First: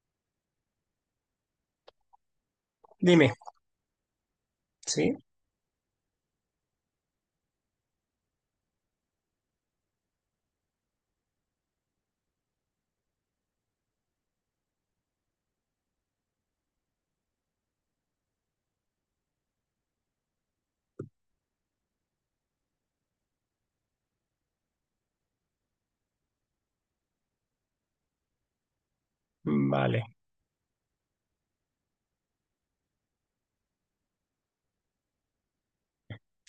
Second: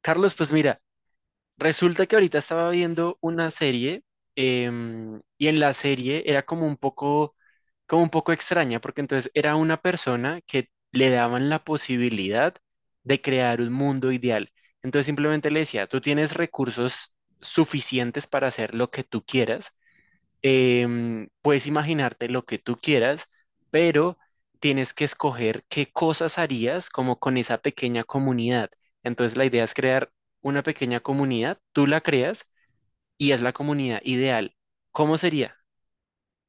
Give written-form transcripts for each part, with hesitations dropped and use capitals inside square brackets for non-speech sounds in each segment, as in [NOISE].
Carlos, pues mira, resulta que ahorita estaba viendo Dime, una serie ¿sí? Y en la serie era como un poco extraña, porque entonces era una persona que le daban la posibilidad de crear un mundo ideal. Entonces simplemente le decía, tú tienes recursos suficientes para hacer lo que tú quieras. Puedes imaginarte lo que tú quieras, pero tienes que escoger qué cosas harías como con esa pequeña comunidad. Entonces la idea es Vale. crear una pequeña comunidad, tú la creas y es la comunidad ideal. ¿Cómo sería?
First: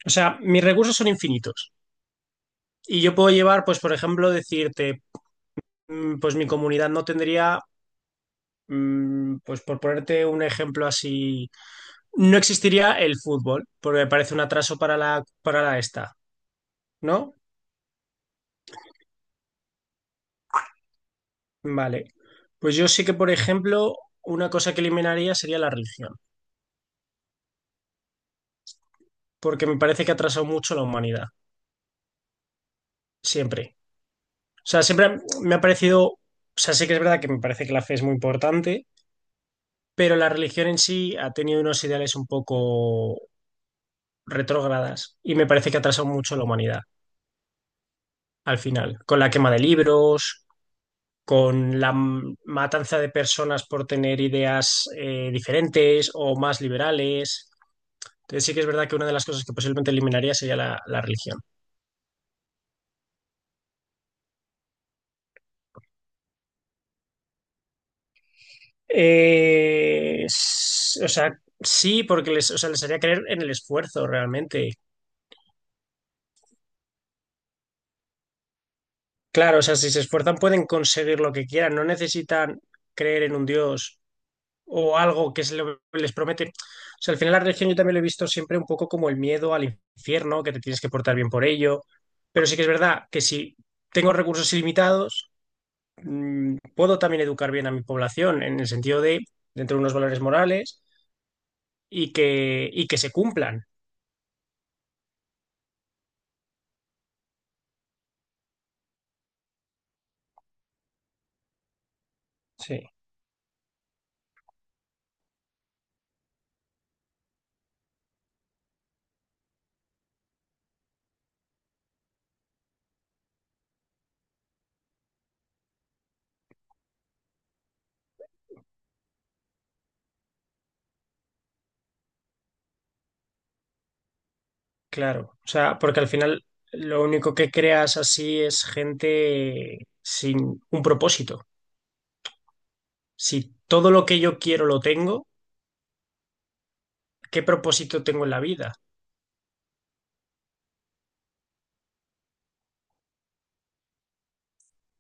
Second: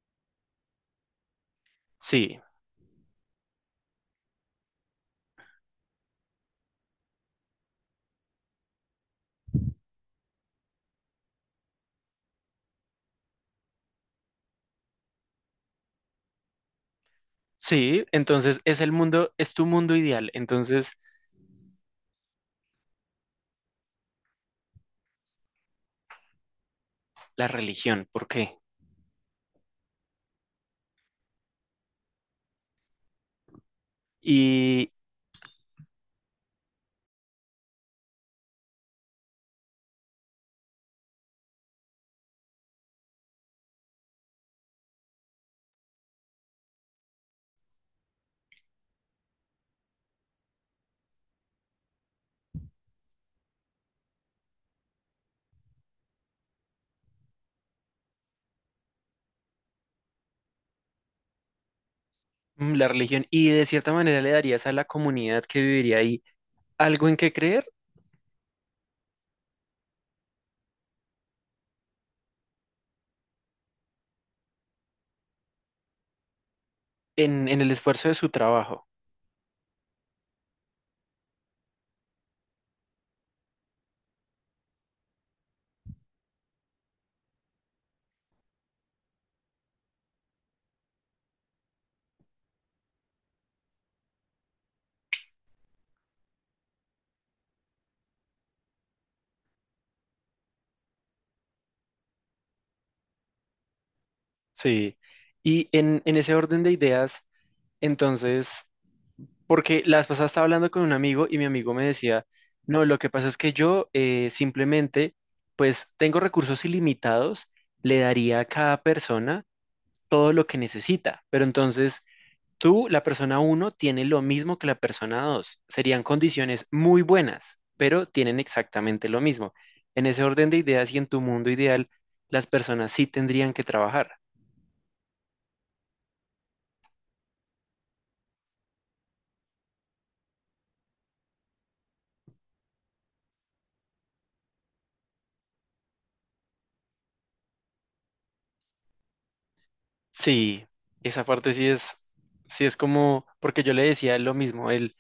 O sea, mis recursos son infinitos. Sí, Y yo puedo llevar, pues, por ejemplo, decirte, pues mi comunidad no tendría, pues, por ponerte un ejemplo así, no existiría el fútbol, porque me parece un atraso para la esta, ¿no? sí, entonces es el mundo, es tu mundo ideal. Entonces Vale. Pues yo sí que, por ejemplo, una cosa que eliminaría sería la religión, la religión, ¿por qué? porque me parece que ha atrasado mucho la humanidad, siempre. O sea, Y siempre me ha parecido, o sea, sí que es verdad que me parece que la fe es muy importante, pero la religión en sí ha tenido unos ideales un poco retrógradas y me parece que ha atrasado mucho a la humanidad al final, con la quema de libros, con la matanza de personas por tener ideas diferentes o más liberales. Entonces sí que es verdad que una de las cosas que posiblemente eliminaría sería la religión. La religión, y de cierta manera le darías a la comunidad que viviría ahí algo en qué creer, O sea, sí, porque les haría creer en el esfuerzo realmente. en el esfuerzo de su trabajo. Claro, o sea, si se esfuerzan pueden conseguir lo que quieran, no necesitan creer en un Dios o algo que se les promete. O sea, al final la religión yo también lo he visto siempre un poco como el miedo al infierno, que te tienes que portar bien por ello. Pero sí que es verdad que si tengo recursos ilimitados, puedo también educar bien a mi población en el sentido de dentro de unos valores morales y que se cumplan. Sí, y en ese orden de ideas, entonces, porque la vez pasada estaba hablando con un amigo y mi amigo me decía, no, Sí, lo que pasa es que yo simplemente, pues tengo recursos ilimitados, le daría a cada persona todo lo que necesita, pero entonces tú, la persona uno, tiene lo mismo que la persona 2, serían condiciones muy buenas, pero tienen exactamente lo mismo. En ese orden de ideas y en tu mundo ideal, las personas sí tendrían que trabajar. claro. O sea, porque al final lo único que creas así es gente sin un propósito. Si todo lo que yo quiero lo tengo, ¿qué propósito tengo en la vida? Sí, esa parte sí es como, porque yo le decía lo mismo,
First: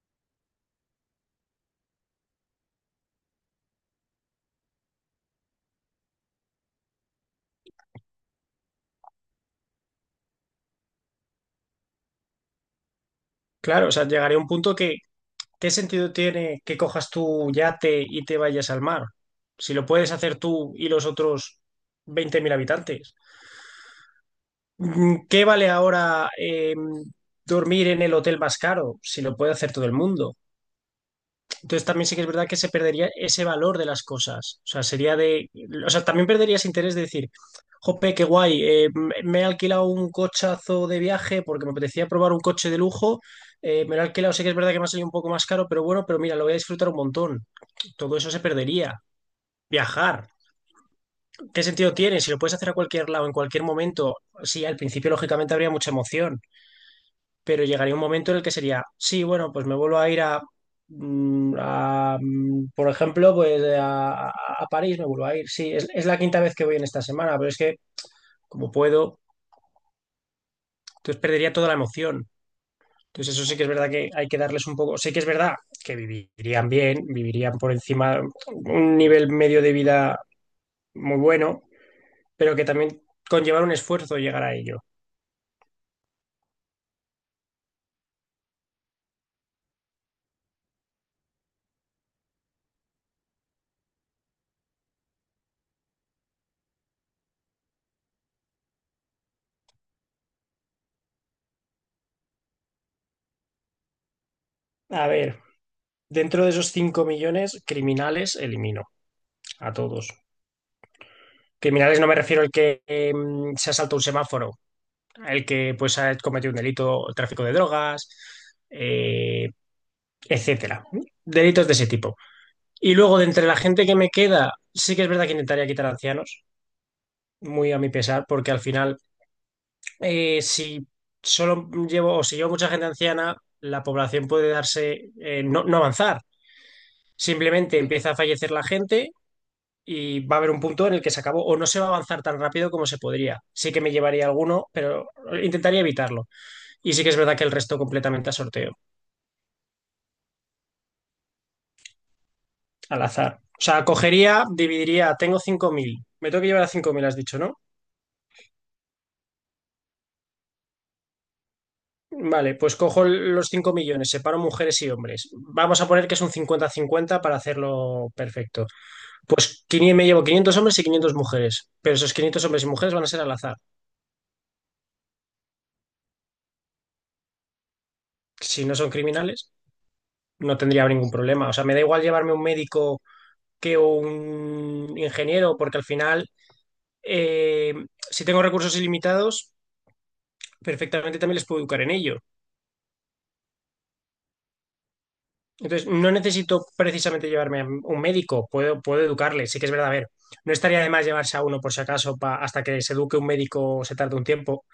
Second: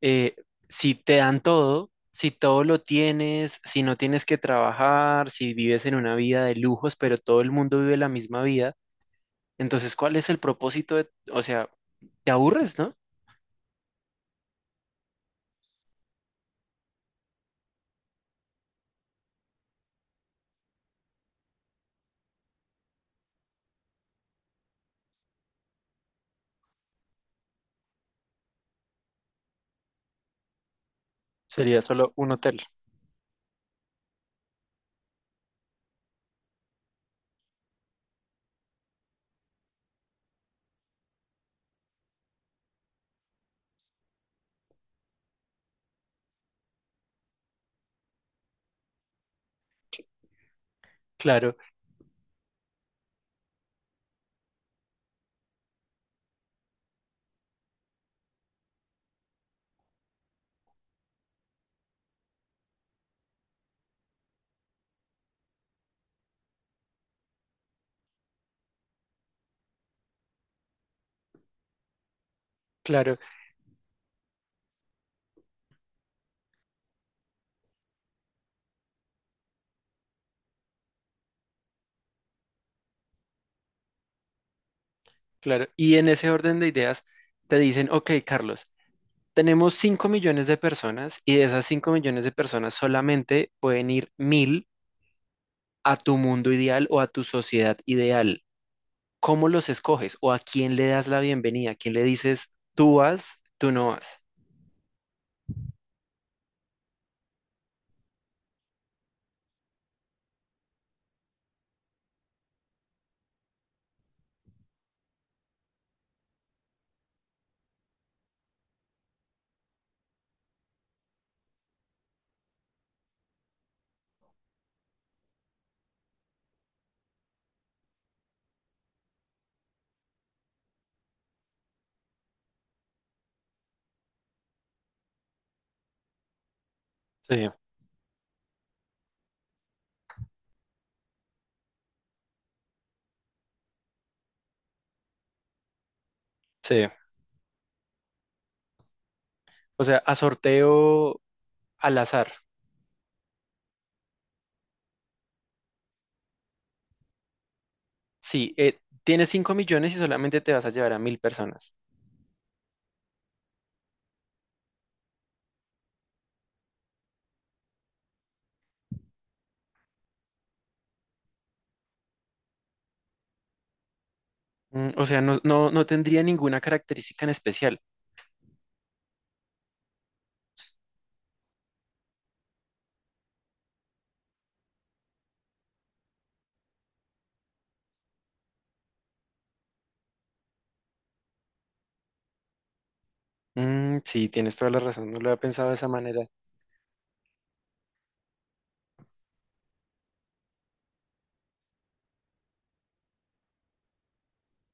eh, si te dan todo, si todo lo tienes, si no tienes que trabajar, si vives en una vida de lujos, pero todo el mundo vive la misma vida, entonces, ¿cuál es el propósito de, o sea, te aburres, ¿no? Claro, o sea, llegaría un punto que, ¿qué sentido tiene que cojas tu yate y te vayas al mar? Si lo puedes hacer tú y los otros 20.000 habitantes. ¿Qué vale ahora dormir en el hotel más caro si lo puede hacer todo el mundo? Sería Entonces también solo sí que es un verdad que hotel. se perdería ese valor de las cosas. O sea, sería de. O sea, también perderías interés de decir, jope, qué guay, me he alquilado un cochazo de viaje porque me apetecía probar un coche de lujo. Me lo he alquilado, sé que es verdad que me ha salido un poco más caro, pero bueno, pero mira, lo voy a disfrutar un montón. Todo eso se perdería. Viajar, Claro, ¿qué sentido tiene? Si lo puedes hacer a cualquier lado, en cualquier momento, sí, al principio lógicamente habría mucha emoción, pero llegaría un momento en el que sería, sí, bueno, pues me vuelvo a ir a por ejemplo, pues a París me vuelvo a ir. Sí, es la quinta vez que voy en esta semana, pero es que como puedo, entonces perdería toda la emoción. claro, Entonces eso sí que es verdad que hay que darles un poco, sí que es verdad que vivirían bien, vivirían por encima un nivel medio de vida muy bueno, pero que también conllevar un esfuerzo llegar a ello. claro. Y en ese orden de ideas, te dicen, ok, Carlos, tenemos 5 millones de personas y de esas 5 millones de personas solamente pueden ir 1.000 a tu mundo ideal o a tu sociedad ideal. ¿Cómo los escoges o a quién le das la bienvenida? ¿A quién le dices tú vas, tú no vas? A ver, dentro de esos 5 millones criminales elimino a todos. Criminales no me refiero al que se ha saltado un semáforo, el que pues ha cometido un delito, tráfico de drogas, eh, etcétera. ¿No? Delitos de ese tipo. Y luego, de entre la gente que me queda, sí que es verdad que intentaría quitar ancianos, muy a mi pesar, porque al final, si solo llevo o si llevo mucha gente anciana, la población puede darse, no, no avanzar. Sí, Simplemente empieza a fallecer la gente y va a haber un punto en el que se acabó o no se va a avanzar tan rápido como se podría. Sí que me llevaría alguno, pero intentaría evitarlo. sí, Y sí que es verdad que el resto completamente a sorteo, o sea, a sorteo al azar. al azar. O sea, cogería, dividiría, tengo 5.000, me tengo que llevar a 5.000, has dicho, ¿no? Sí, tienes 5 millones y solamente te vas a llevar a 1.000 personas. Vale, pues cojo los 5 millones, separo mujeres y hombres. Vamos a poner que es un 50 cincuenta para hacerlo perfecto. Pues quinientos, me llevo 500 hombres y 500 mujeres, pero esos 500 hombres y mujeres van a ser al azar. O sea, no, no, no tendría ninguna característica en especial. Si no son criminales, no tendría ningún problema. O sea, me da igual llevarme un médico que un ingeniero, porque al final, eh, si tengo recursos ilimitados, perfectamente también les puedo educar en ello. Mm, sí, tienes toda la razón, no lo había pensado de esa Entonces, no manera. necesito precisamente llevarme a un médico, puedo educarle, sí que es verdad, a ver, no estaría de más llevarse a uno por si acaso hasta que se eduque un médico se tarde un tiempo,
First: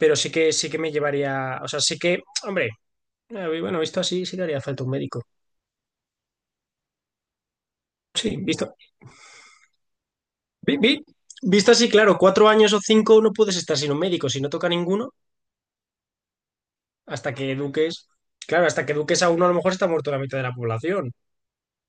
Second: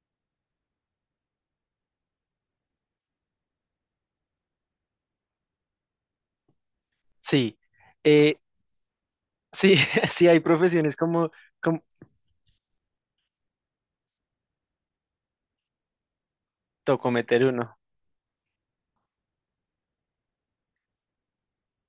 pero sí que me llevaría, o sea, sí que, hombre, bueno, visto así sí que haría falta un médico. Sí, eh, Sí, visto. sí, [LAUGHS] sí hay vi- profesiones vi- como, Visto como así, claro, 4 años o cinco no puedes estar sin un médico, si no toca ninguno. tocó Hasta meter que uno. eduques, claro, hasta que eduques a uno a lo mejor está muerto la mitad de la población.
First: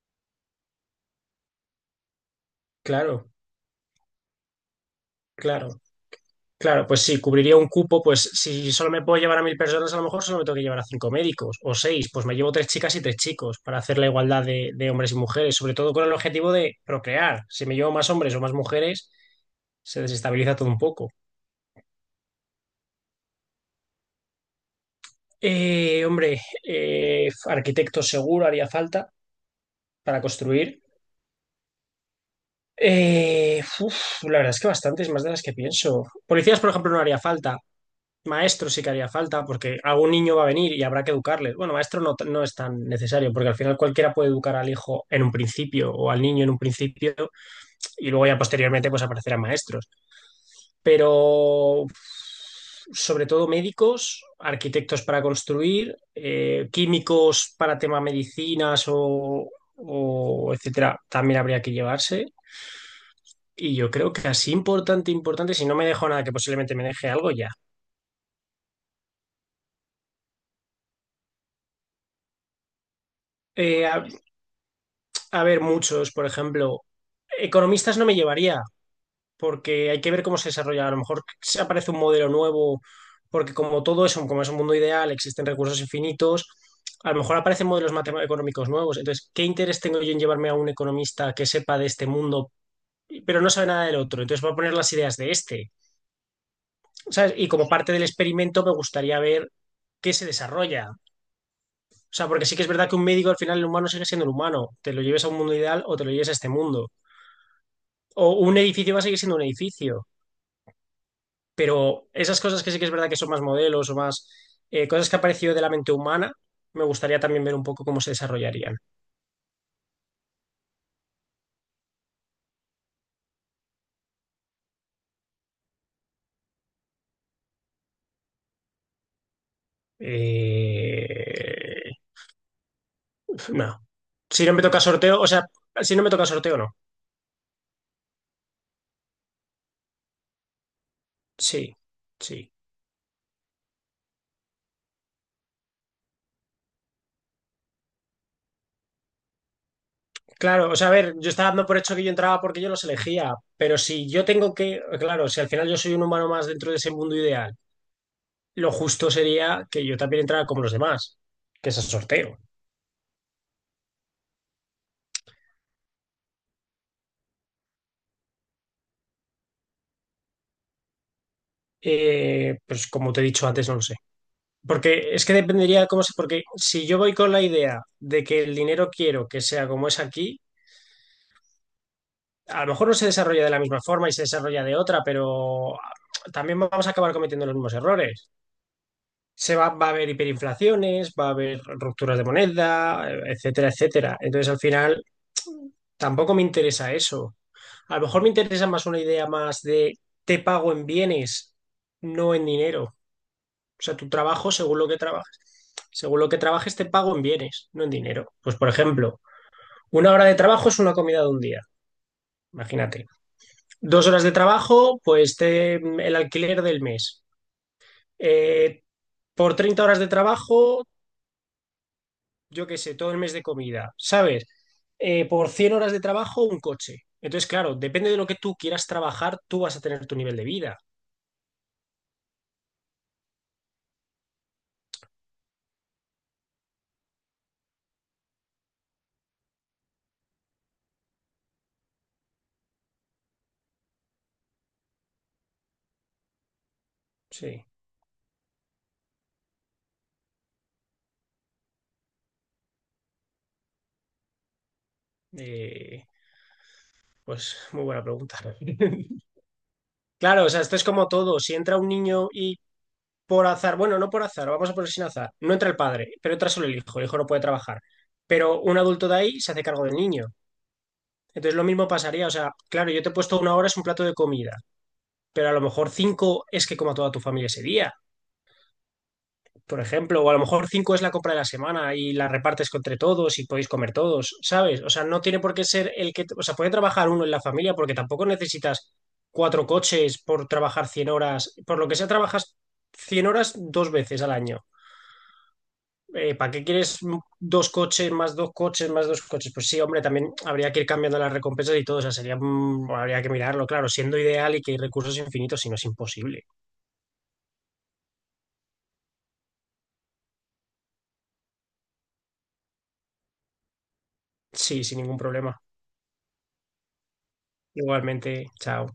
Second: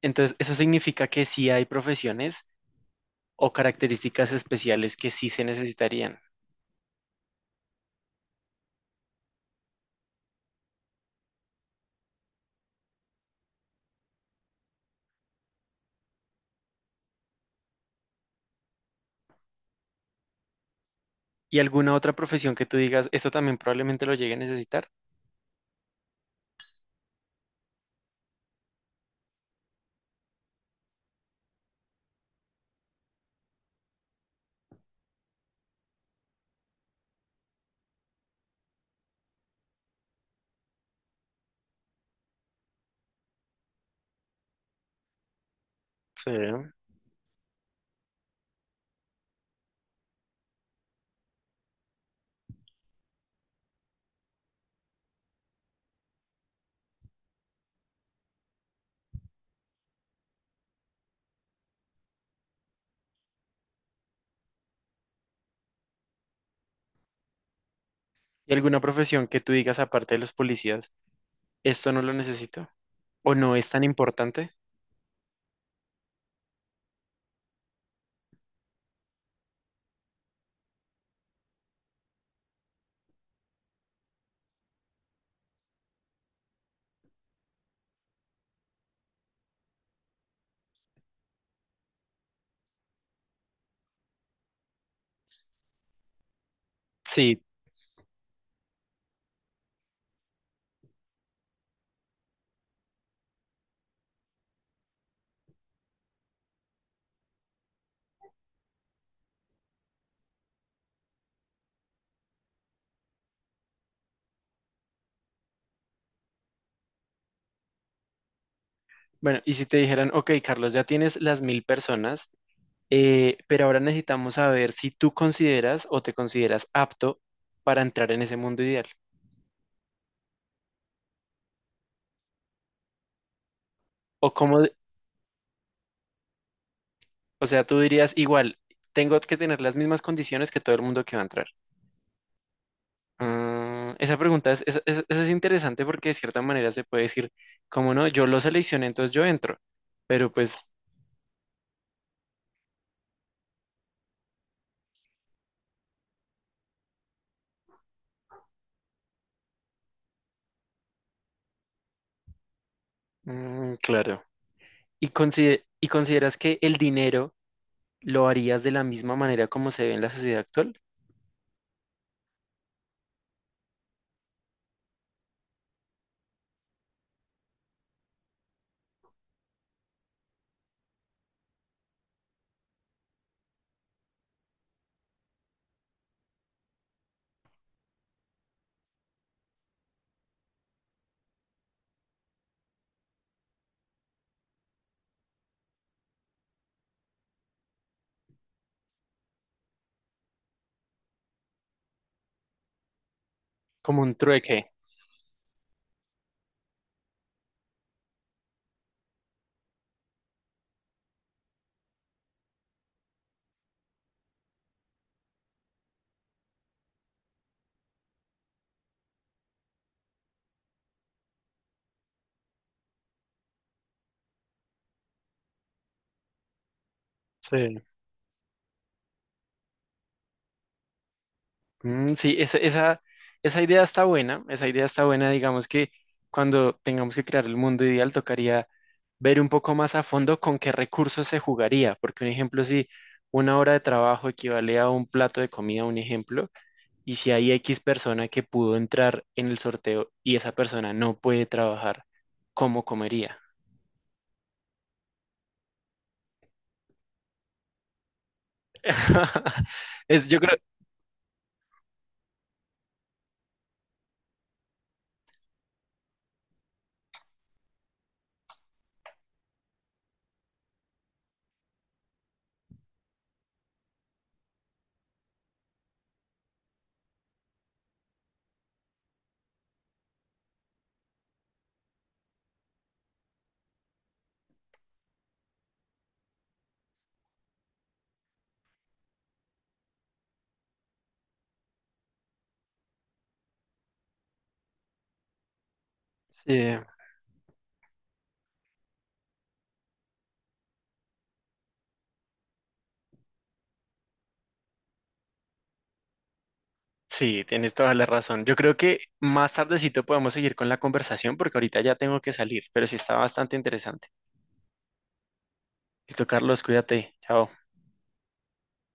Entonces, eso significa que sí hay profesiones Claro, o características especiales que sí se claro, necesitarían. claro, pues sí, cubriría un cupo, pues si solo me puedo llevar a 1.000 personas, a lo mejor solo me tengo que llevar a cinco médicos o seis, pues me llevo tres chicas y tres chicos para hacer la igualdad de hombres y mujeres, sobre todo con el objetivo de procrear. Si me llevo más hombres o más mujeres, se desestabiliza todo un poco. ¿Y alguna otra profesión que tú digas, esto también probablemente lo llegue a necesitar? Hombre, arquitecto seguro haría falta para construir. La verdad es que bastantes más de las que pienso. Policías, por ejemplo, no haría falta. Maestro sí que haría falta, porque algún niño va a venir y habrá que educarle. Bueno, maestro no, no es tan necesario, porque al final cualquiera puede educar al hijo en un principio o al Sí. niño en un principio y luego ya posteriormente pues aparecerán maestros. Pero sobre todo médicos, arquitectos para construir, químicos para tema medicinas o etcétera, también habría que llevarse. Y yo creo que así importante, importante, si no me dejo nada, que posiblemente me deje algo ya. ¿Y alguna profesión que tú digas, aparte de los policías, esto no lo necesito? ¿O no es tan Eh, importante? A ver, muchos, por ejemplo, economistas no me llevaría, porque hay que ver cómo se desarrolla. A lo mejor se aparece un modelo nuevo, porque como todo eso, como es un mundo ideal, existen recursos infinitos, a lo mejor aparecen modelos matemáticos económicos nuevos. Entonces, ¿qué interés tengo yo en llevarme a un economista que sepa de este mundo, pero no sabe nada del otro? Entonces, voy a poner las ideas de este, ¿sabes? Sí. Y como parte del experimento, me gustaría ver qué se desarrolla. O sea, porque sí que es verdad que un médico al final el humano sigue siendo el humano. Te lo lleves a un mundo ideal o te lo lleves a este mundo, o un edificio va a seguir siendo un edificio, pero esas cosas que sí que es verdad que son más modelos o más cosas que han aparecido de la mente humana, me gustaría también ver un poco cómo se desarrollarían. Bueno, y si te dijeran, ok, Carlos, ya tienes las 1.000 personas, pero ahora necesitamos saber si tú consideras o te consideras apto para entrar en ese mundo ideal. Eh, no. O Si no cómo, me de- toca sorteo, o sea, si no me toca sorteo, no. O sea, tú dirías igual, tengo que tener las mismas condiciones que todo el mundo que va a entrar. Sí, sí. Mm, esa pregunta es, esa es interesante porque de cierta manera se puede decir, como no, yo lo seleccioné, entonces yo entro. Pero Claro, pues, o sea, a ver, yo estaba dando por hecho que yo entraba porque yo los elegía, pero si yo tengo que, claro, si al final yo soy un humano más dentro de ese mundo ideal, lo justo sería que yo también entrara como los demás, que es el sorteo. mm, claro. ¿Y consideras que el dinero lo harías de la misma manera como se ve en la sociedad actual? Pues como te he dicho antes, no lo sé. Porque es que dependería de cómo se... Porque si yo voy con la idea de que el dinero quiero que sea como es aquí, a lo mejor no se desarrolla de la misma forma y se desarrolla de otra, pero también vamos a acabar cometiendo los mismos errores. Va a haber hiperinflaciones, va a haber rupturas de moneda, etcétera, etcétera. Entonces, al final, tampoco me interesa eso. A lo mejor me interesa más una idea más de te pago en bienes, no en dinero. O sea, Como tu un trabajo, trueque. según lo que trabajes, según lo que trabajes, te pago en bienes, no en dinero. Pues, por ejemplo, una hora de trabajo es una comida de un día, imagínate. 2 horas de trabajo, pues te, el alquiler del mes. Eh, por 30 horas de trabajo, yo qué sé, todo el mes de comida, ¿sabes? Por 100 horas de trabajo, un coche. Entonces, Sí. claro, depende de lo que tú quieras trabajar, tú vas a tener tu nivel de vida. Mm, sí, esa idea está buena, esa idea está buena, digamos que cuando tengamos que crear el mundo ideal tocaría ver un poco más a fondo con qué recursos se jugaría, porque un ejemplo, si una hora de trabajo equivale a un plato de comida, un ejemplo, y si hay Sí. X persona que pudo entrar en el sorteo y esa persona no puede trabajar, ¿cómo comería? Eh, pues muy buena pregunta. [LAUGHS] [LAUGHS] Es, yo Claro, o creo, sea, esto es como todo. Si entra un niño y por azar, bueno, no por azar, vamos a poner sin azar, no entra el padre, pero entra solo el hijo no puede trabajar, pero un adulto de ahí se hace cargo del niño. Entonces lo mismo pasaría, o sea, claro, yo te he puesto una hora es un plato de comida, pero a lo mejor cinco es que coma toda tu familia ese día, por ejemplo, o a lo mejor cinco es la compra de la semana y la repartes entre todos y podéis comer todos, ¿sabes? O sea, no tiene por qué ser el que, o sea, puede trabajar uno en la familia porque tampoco necesitas cuatro coches por trabajar 100 horas, por lo que sea, trabajas 100 horas dos veces al año. ¿Para qué sí, quieres dos coches, más dos coches, más dos coches? Pues sí, hombre, también habría que ir cambiando las recompensas y todo, o sea, sería, habría que mirarlo, claro, siendo ideal y que hay recursos infinitos, si no es imposible. sí, tienes toda la razón. Yo creo que más tardecito podemos seguir con la conversación porque ahorita ya tengo que salir, pero sí está bastante interesante. Sí, sin ningún problema. Listo, Carlos, cuídate. Chao. Igualmente, chao.